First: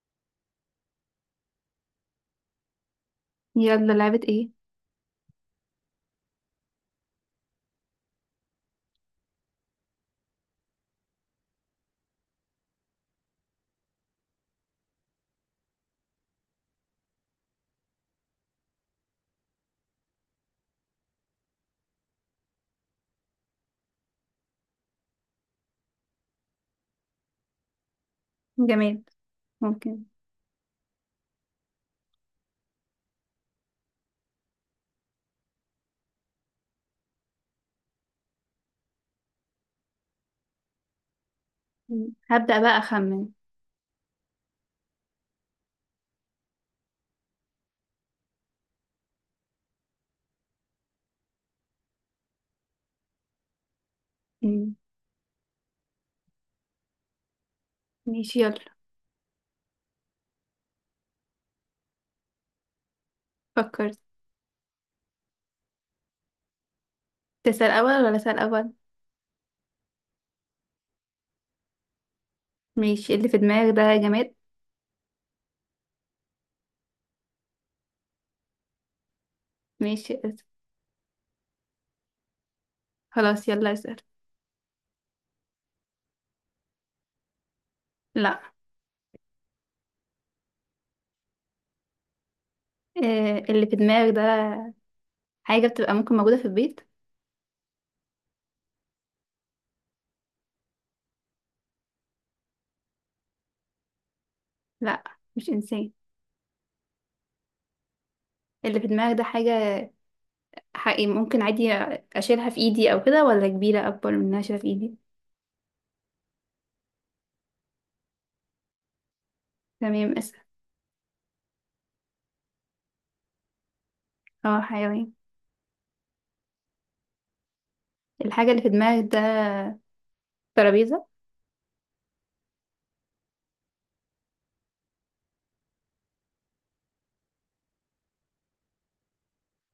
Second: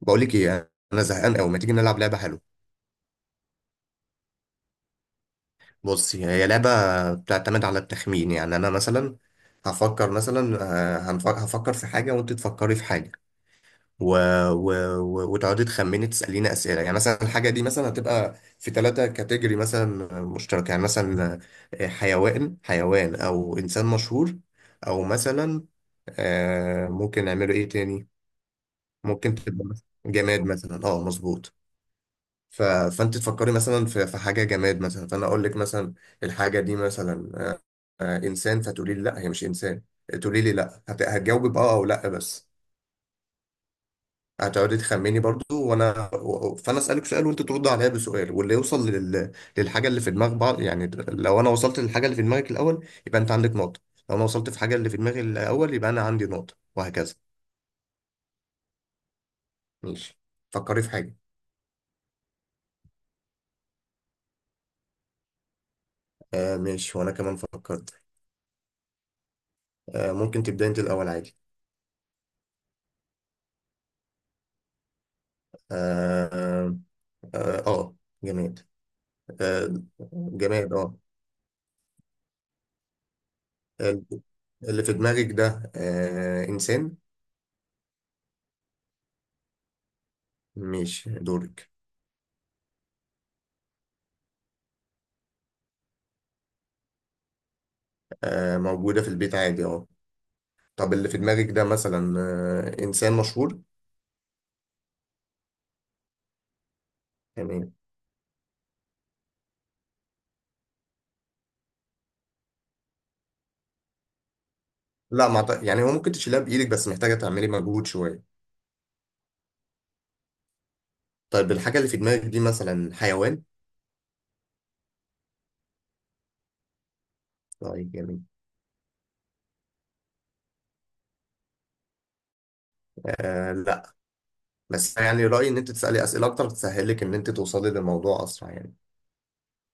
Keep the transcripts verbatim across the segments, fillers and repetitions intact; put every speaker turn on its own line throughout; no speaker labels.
بقول لك ايه، انا زهقان قوي. ما تيجي نلعب لعبه حلوه؟
يلا، لعبة ايه؟
بصي، هي لعبه بتعتمد على التخمين. يعني انا مثلا هفكر مثلا، آه، هنف- هفكر في حاجه وانت تفكري في حاجه و... و... و... وتقعدي تخمني، تساليني اسئله. يعني مثلا الحاجه دي مثلا هتبقى في ثلاثه كاتيجوري مثلا مشتركه. يعني مثلا آه، حيوان حيوان او انسان مشهور، او مثلا آه، ممكن نعمله ايه تاني.
جماد.
ممكن تبقى مثلاً
ممكن.
جماد مثلا، اه مظبوط. ف... فانت تفكري مثلا في... في حاجه جماد مثلا، فانا اقول لك مثلا الحاجه دي مثلا آه، آه، انسان، فتقولي لي لا هي مش انسان. تقولي لي لا. هت... هتجاوبي باه او لا
مم.
بس.
هبدأ بقى أخمن.
هتقعدي تخمني برضو. وانا و- فانا اسالك سؤال وانت ترد عليا بسؤال، واللي يوصل لل... للحاجه اللي في دماغ بعض. يعني لو انا وصلت للحاجه اللي في دماغك الاول، يبقى انت عندك نقطه. لو انا وصلت في
مم.
حاجه اللي في دماغي الاول، يبقى انا عندي نقطه، وهكذا.
ماشي، يلا.
ماشي، فكري في حاجه.
فكرت.
آه ماشي، وانا كمان
تسأل
فكرت.
أول ولا أسأل أول؟
آه، ممكن تبداي انت الاول عادي.
ماشي. اللي في دماغك ده جماد؟
آه. اه آه، جماد. آه،
ماشي اس-
جماد اه.
خلاص، يلا اسأل.
اللي في دماغك ده آه، انسان؟
لا.
مش دورك.
آه اللي في دماغك ده حاجة بتبقى، ممكن موجودة في البيت؟
آه، موجودة في البيت عادي اه. طب اللي في دماغك ده مثلا آه، انسان مشهور؟
لا، مش إنسان.
تمام.
اللي في دماغك ده حاجة حقيقي، ممكن عادي؟ أشيلها في إيدي أو كده، ولا كبيرة أكبر من إنها أشيلها في إيدي؟
لا ما أعت- يعني هو ممكن تشيلها بايدك، بس محتاجة تعملي مجهود شوية.
تمام، اسأل.
طيب الحاجة اللي في دماغك دي مثلا حيوان؟
اه، حيوان.
طيب جميل.
الحاجة اللي في دماغك ده ترابيزة؟
آه لا. بس يعني رأيي ان انت تسألي اسئلة اكتر، تسهلك ان انت توصلي للموضوع اسرع يعني.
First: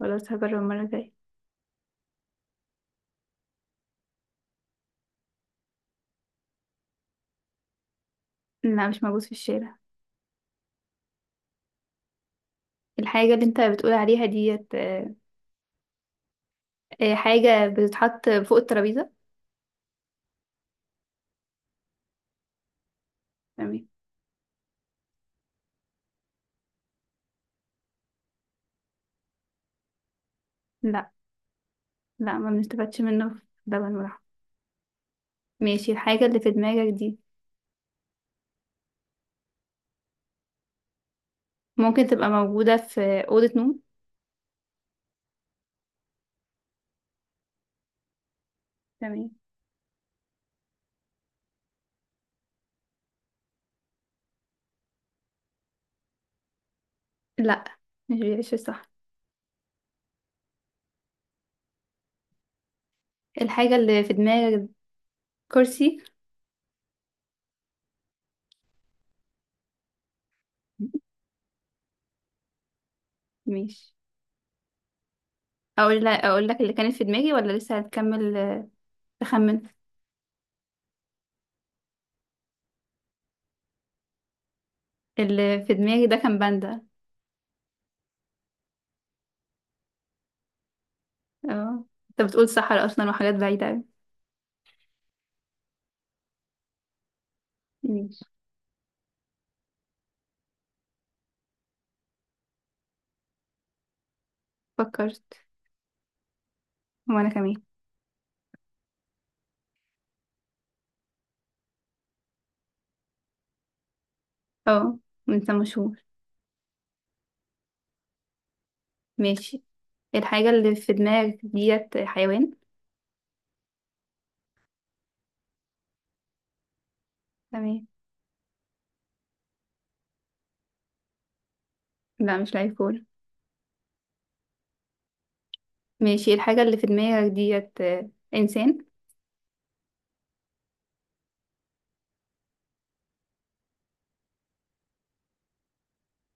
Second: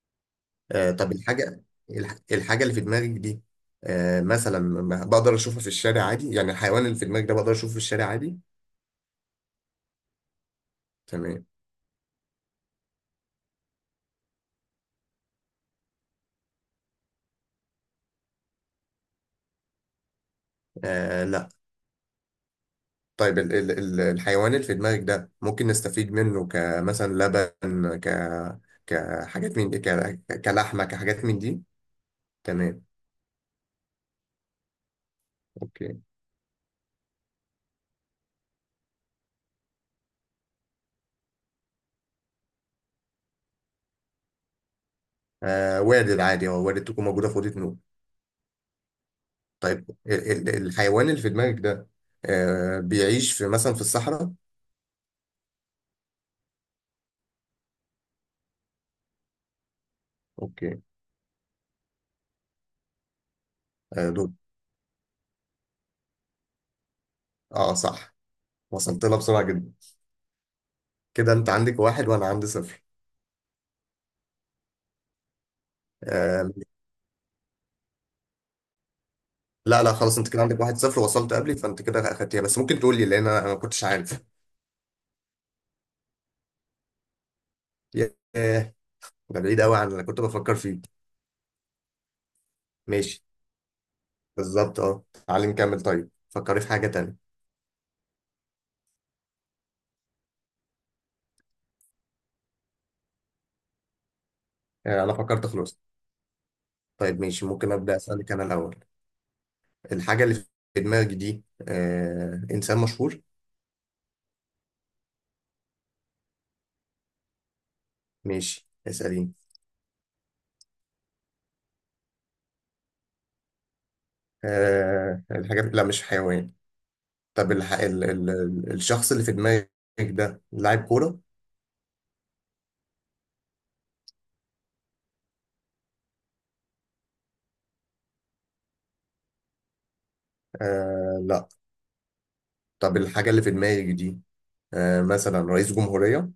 ولا هجرب المرة
آه،
الجاية.
طب الحاجة الح- الحاجة اللي في دماغك دي آه، مثلا، ما- بقدر اشوفها في الشارع عادي؟ يعني الحيوان اللي في دماغك ده، بقدر اشوفه في الشارع عادي؟
لا، مش موجود في الشارع.
تمام.
الحاجة اللي انت بتقول عليها ديت، آه، آه، حاجة بتتحط فوق الترابيزة؟
آه لا. طيب ال ال
تمام.
ال- الحيوان اللي في دماغك ده، ممكن نستفيد منه كمثلا لبن، ك كحاجات من دي ك... كلحمة،
لا،
كحاجات من دي؟
لا، ما
تمام.
بنستفادش منه في لبن ولحم. ماشي.
اوكي.
الحاجة اللي في دماغك دي ممكن تبقى موجودة في أوضة نوم؟
آه وارد عادي، هو وارد تكون موجودة في أوضة نوم.
تمام.
طيب ال ال الحيوان اللي في دماغك ده آه، بيعيش في مثلا في الصحراء؟
لا، مش بيعيش صح.
اوكي.
الحاجة اللي
آه
في
دول.
دماغك دي كرسي؟
اه صح، وصلت لها بسرعة جدا. كده انت عندك واحد وانا عندي صفر.
ماشي. اقول لك اقول
آه.
لك اللي كانت في دماغي، ولا لسه هتكمل؟ آه، تخمن.
لا لا خلاص انت كده عندك واحد صفر، وصلت قبلي. فانت كده اخدتيها. بس ممكن تقول لي، لان انا أنا ما كنتش عارف.
اللي في دماغي ده كان باندا.
ياه، ده بعيد قوي عن اللي كنت بفكر فيه.
اه، انت بتقول صحراء اصلا
ماشي،
وحاجات بعيدة اوي.
بالظبط اه. تعالي نكمل. طيب فكري في حاجه تانية.
ماشي.
آه انا
فكرت.
فكرت خلاص. طيب
وانا
ماشي،
كمان.
ممكن ابدا اسالك انا الاول. الحاجه اللي في دماغي دي آه، انسان مشهور.
اه، انت مشهور؟
ماشي اساليني.
ماشي. الحاجة اللي في دماغك ديت حيوان؟
آه الحاجه لا، مش حيوان. طب الح...
تمام.
ال... ال... ال- الشخص اللي في دماغك ده لاعب كوره؟
لا، مش لعيب كورة. ماشي. الحاجة اللي في دماغك ديت آه، إنسان؟
آه لا. طب الحاجة اللي في دماغي دي آه مثلا رئيس جمهورية.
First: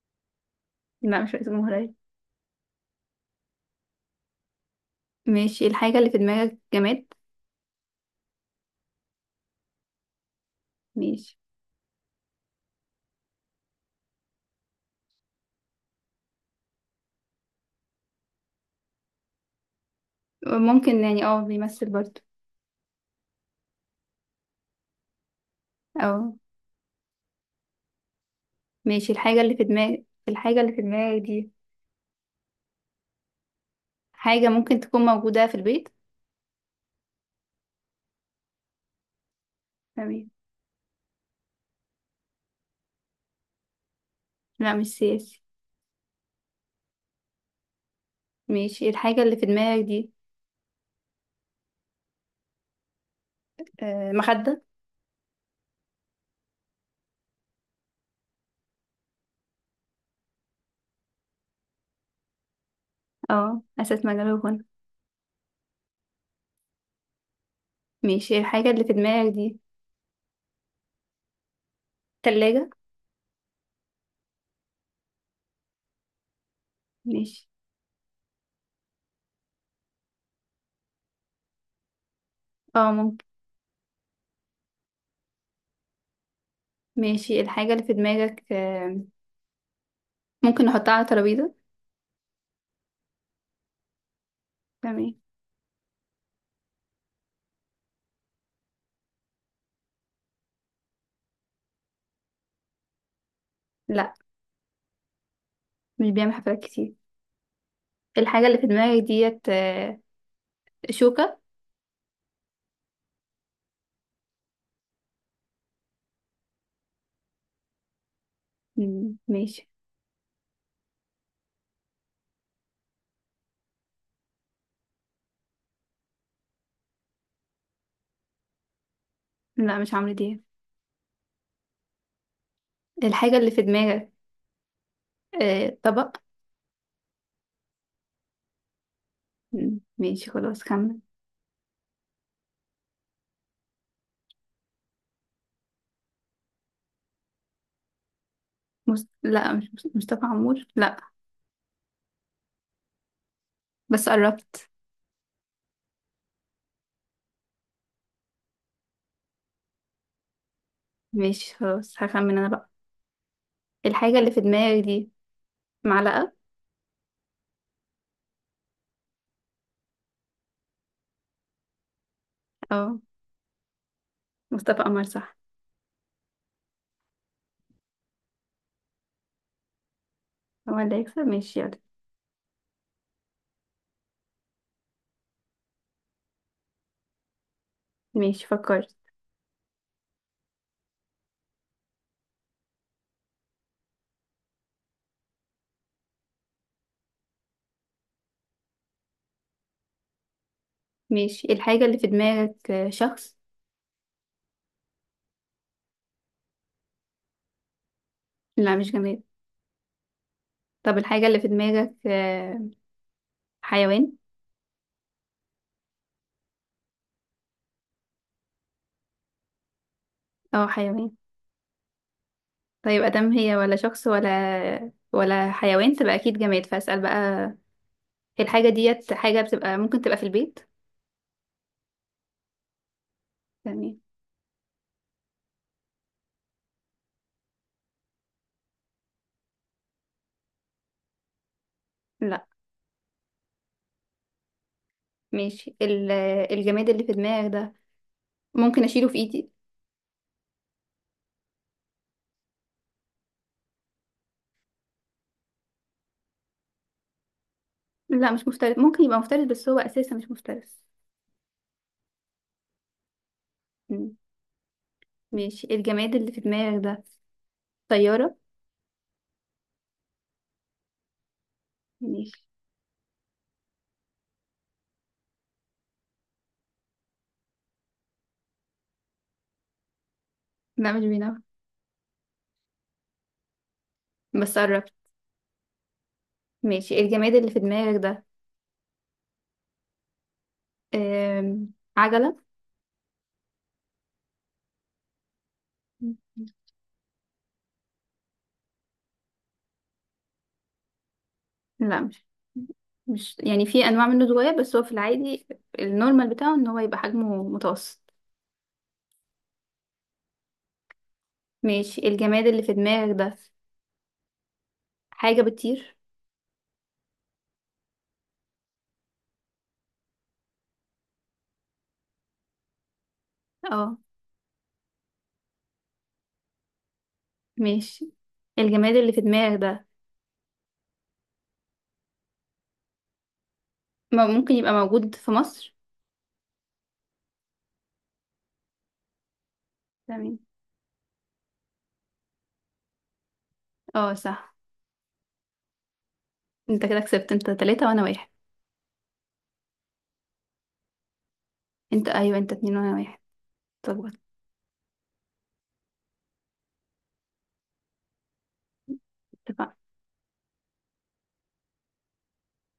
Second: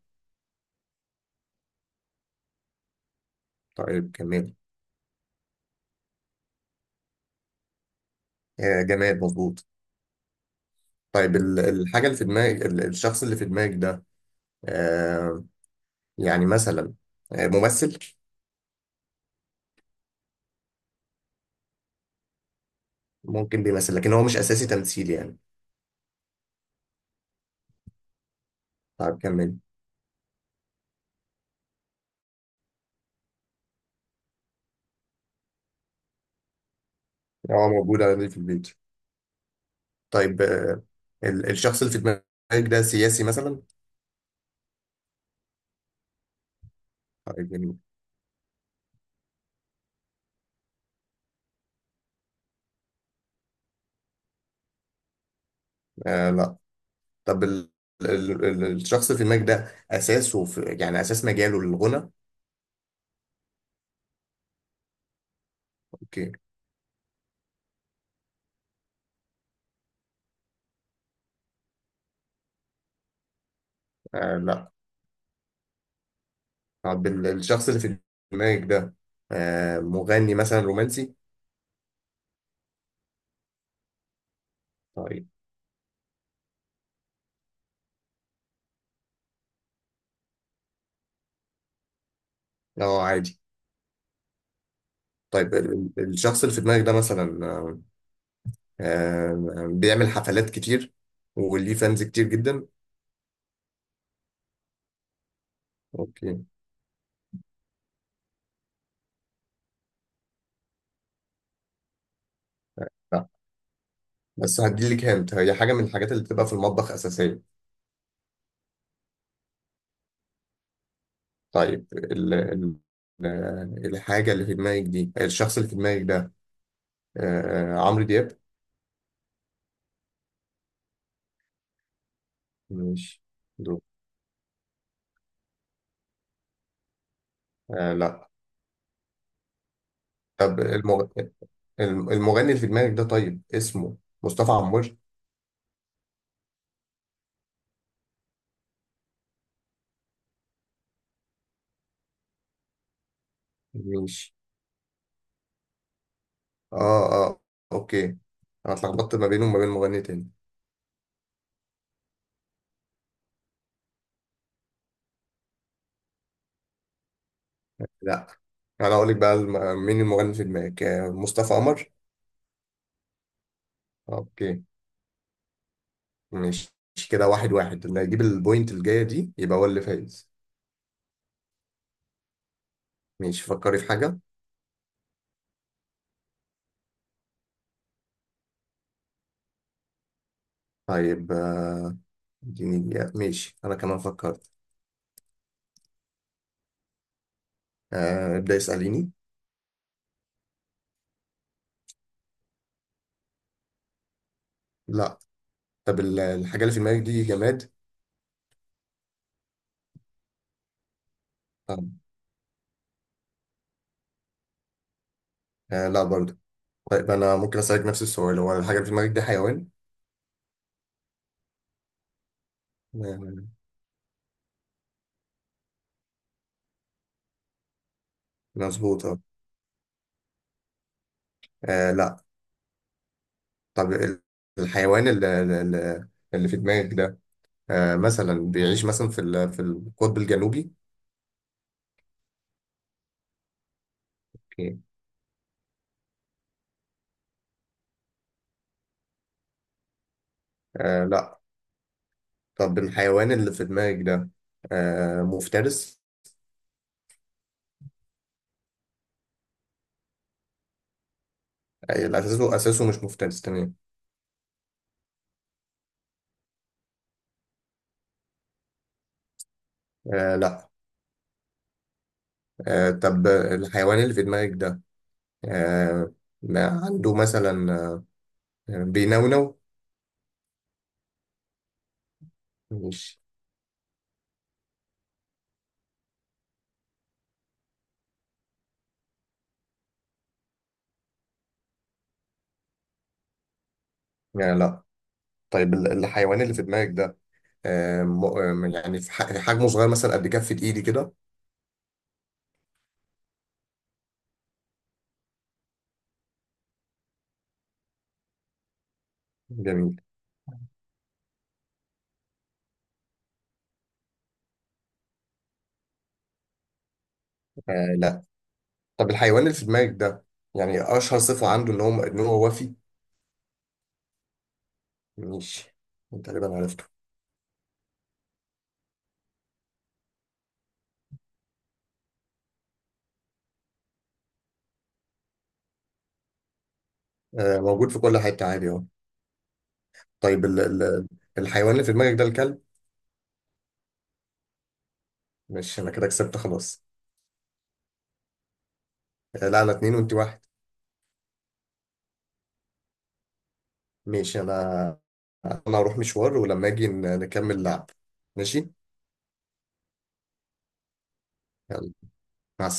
لا، مش رئيس جمهورية.
طيب كمال.
ماشي. الحاجة اللي في دماغك جماد؟
آه جمال، مظبوط.
ماشي.
طيب ال- الحاجة اللي في دماغك ال- الشخص اللي في دماغك ده آه، يعني مثلا آه ممثل؟
ممكن، يعني اه بيمثل برضه.
ممكن بيمثل، لكن هو مش أساسي تمثيل يعني.
أو. ماشي.
طيب
الحاجة اللي
كمل.
في دماغك الحاجة اللي في دماغك دي حاجة ممكن تكون موجودة في البيت؟
هو موجود عندي في البيت.
تمام.
طيب آه، ال- الشخص اللي في دماغك ده سياسي مثلا؟
لا، مش سياسي.
طيب جميل.
ماشي. الحاجة اللي في دماغك دي آه، مخدة؟
آه لا. طب ال ال- ال- الشخص اللي في دماغك ده أساسه في، يعني أساس مجاله للغنى؟
اه، أساس مجال الغنى؟
أوكي.
ماشي. الحاجة اللي في دماغك دي تلاجة؟
آه لا. طب ال-
ماشي.
الشخص اللي في دماغك ده آه، مغني مثلا رومانسي؟
اه، ممكن.
طيب.
ماشي. الحاجة اللي في دماغك، آه، ممكن نحطها على ترابيزة؟
اه عادي.
تمام.
طيب ال- ال- الشخص اللي في دماغك ده مثلا آه، آه، بيعمل حفلات كتير، وليه فانز كتير جدا؟
لا، مش بيعمل
اوكي.
حفلات كتير. الحاجة اللي في دماغك ديت آه، شوكة؟
لا بس هديلك، هنت هي حاجة من الحاجات اللي بتبقى في المطبخ أساسية.
مم، ماشي.
طيب ال ال ال- الحاجة اللي في دماغك دي الشخص اللي في دماغك ده آه، عمرو دياب؟
لا، مش عمرو دياب.
ماشي.
الحاجة اللي في
دول.
دماغك، آه، طبق؟
آه لا.
مم، ماشي،
طب
خلاص كمل.
المغ... الم- المغني اللي في دماغك ده، طيب اسمه مصطفى عمور؟
مس... لا، مش مس- مصطفى عمور، لا. بس
ماشي.
قربت.
اه اه. اوكي، انا اتلخبطت ما بينه وما بين مغني تاني.
ماشي، خلاص هخمن انا بقى. الحاجة اللي في دماغك دي معلقة؟
لا، انا اقول لك بقى، الم- مين المغني في دماغك؟ آه، مصطفى قمر.
اه،
اوكي.
مصطفى قمر، صح.
ماشي. كده واحد واحد، اللي هيجيب البوينت الجاية دي يبقى هو اللي فايز.
هو اللي هيكسب. ماشي، يلا.
ماشي، فكري في حاجة.
ماشي، فكرت.
طيب آه، اديني دقيقة. ماشي، انا كمان فكرت. آه، ابدأ اسأليني.
ماشي. الحاجة اللي في دماغك آه، شخص؟
لا. طب ال- الحاجة اللي في دماغك دي جماد؟
لا، مش جماد. طب، الحاجة اللي في
آه.
دماغك آه، حيوان؟
آه لا برضه. طيب انا ممكن اسألك نفس السؤال، هو الحاجة اللي في دماغك دي حيوان؟
اه، حيوان. طيب، ادام
آه،
هي ولا شخص ولا ولا حيوان، تبقى اكيد جماد، فاسأل بقى. هي الحاجة
مظبوط
ديت
اه.
حاجة بتبقى، ممكن تبقى في البيت؟
آه، لا. طب
تمام.
ال- الحيوان اللي, اللي اللي في دماغك ده آه، مثلا بيعيش مثلا في ال- في القطب الجنوبي؟
لا.
اوكي.
ماشي. ال- الجماد اللي في دماغك ده ممكن اشيله في ايدي؟
آه لا. طب الحيوان اللي في دماغك ده آه، مفترس؟
لا، مش مفترس. ممكن يبقى مفترس بس هو اساسا مش مفترس.
آه، لا، اساسه اساسه مش مفترس. تمام.
مم. ماشي. الجماد اللي في دماغك ده طيارة؟
آه لا.
ماشي.
آه، طب الحيوان اللي في دماغك ده آه، ما عنده مثلا آه بينونو؟
لا، مش بينام.
مش.
بس قربت. ماشي. الجماد اللي في دماغك ده آم، عجلة؟
آه لا. طيب ال- الحيوان اللي في دماغك ده آه م- آه، يعني في ح- حجمه صغير مثلا، قد كفة ايدي كده؟
لا، مش مش يعني في انواع منه صغير، بس هو في العادي النورمال بتاعه ان هو يبقى حجمه متوسط.
جميل.
ماشي. الجماد اللي في دماغك ده حاجة بتطير؟
آه لا. طب الحيوان اللي في دماغك ده، يعني اشهر صفة عنده ان هو ان هو وفي؟
اه.
ماشي. أنت تقريبا عرفته.
ماشي. الجماد اللي في دماغك ده ما- ممكن يبقى موجود في مصر؟
آه موجود في كل حتة عادي اهو.
تمام.
طيب ال ال الحيوان اللي في دماغك ده الكلب؟
اه، صح.
ماشي، انا كده كسبت خلاص.
انت كده كسبت. انت تلاتة وانا واحد.
آه لا، انا اتنين وانت واحد.
انت، ايوه، انت اتنين وانا واحد. طب.
ماشي. انا انا هروح مشوار، ولما اجي ن- نكمل لعب. ماشي،
اتفقنا.
يلا، مع السلامة.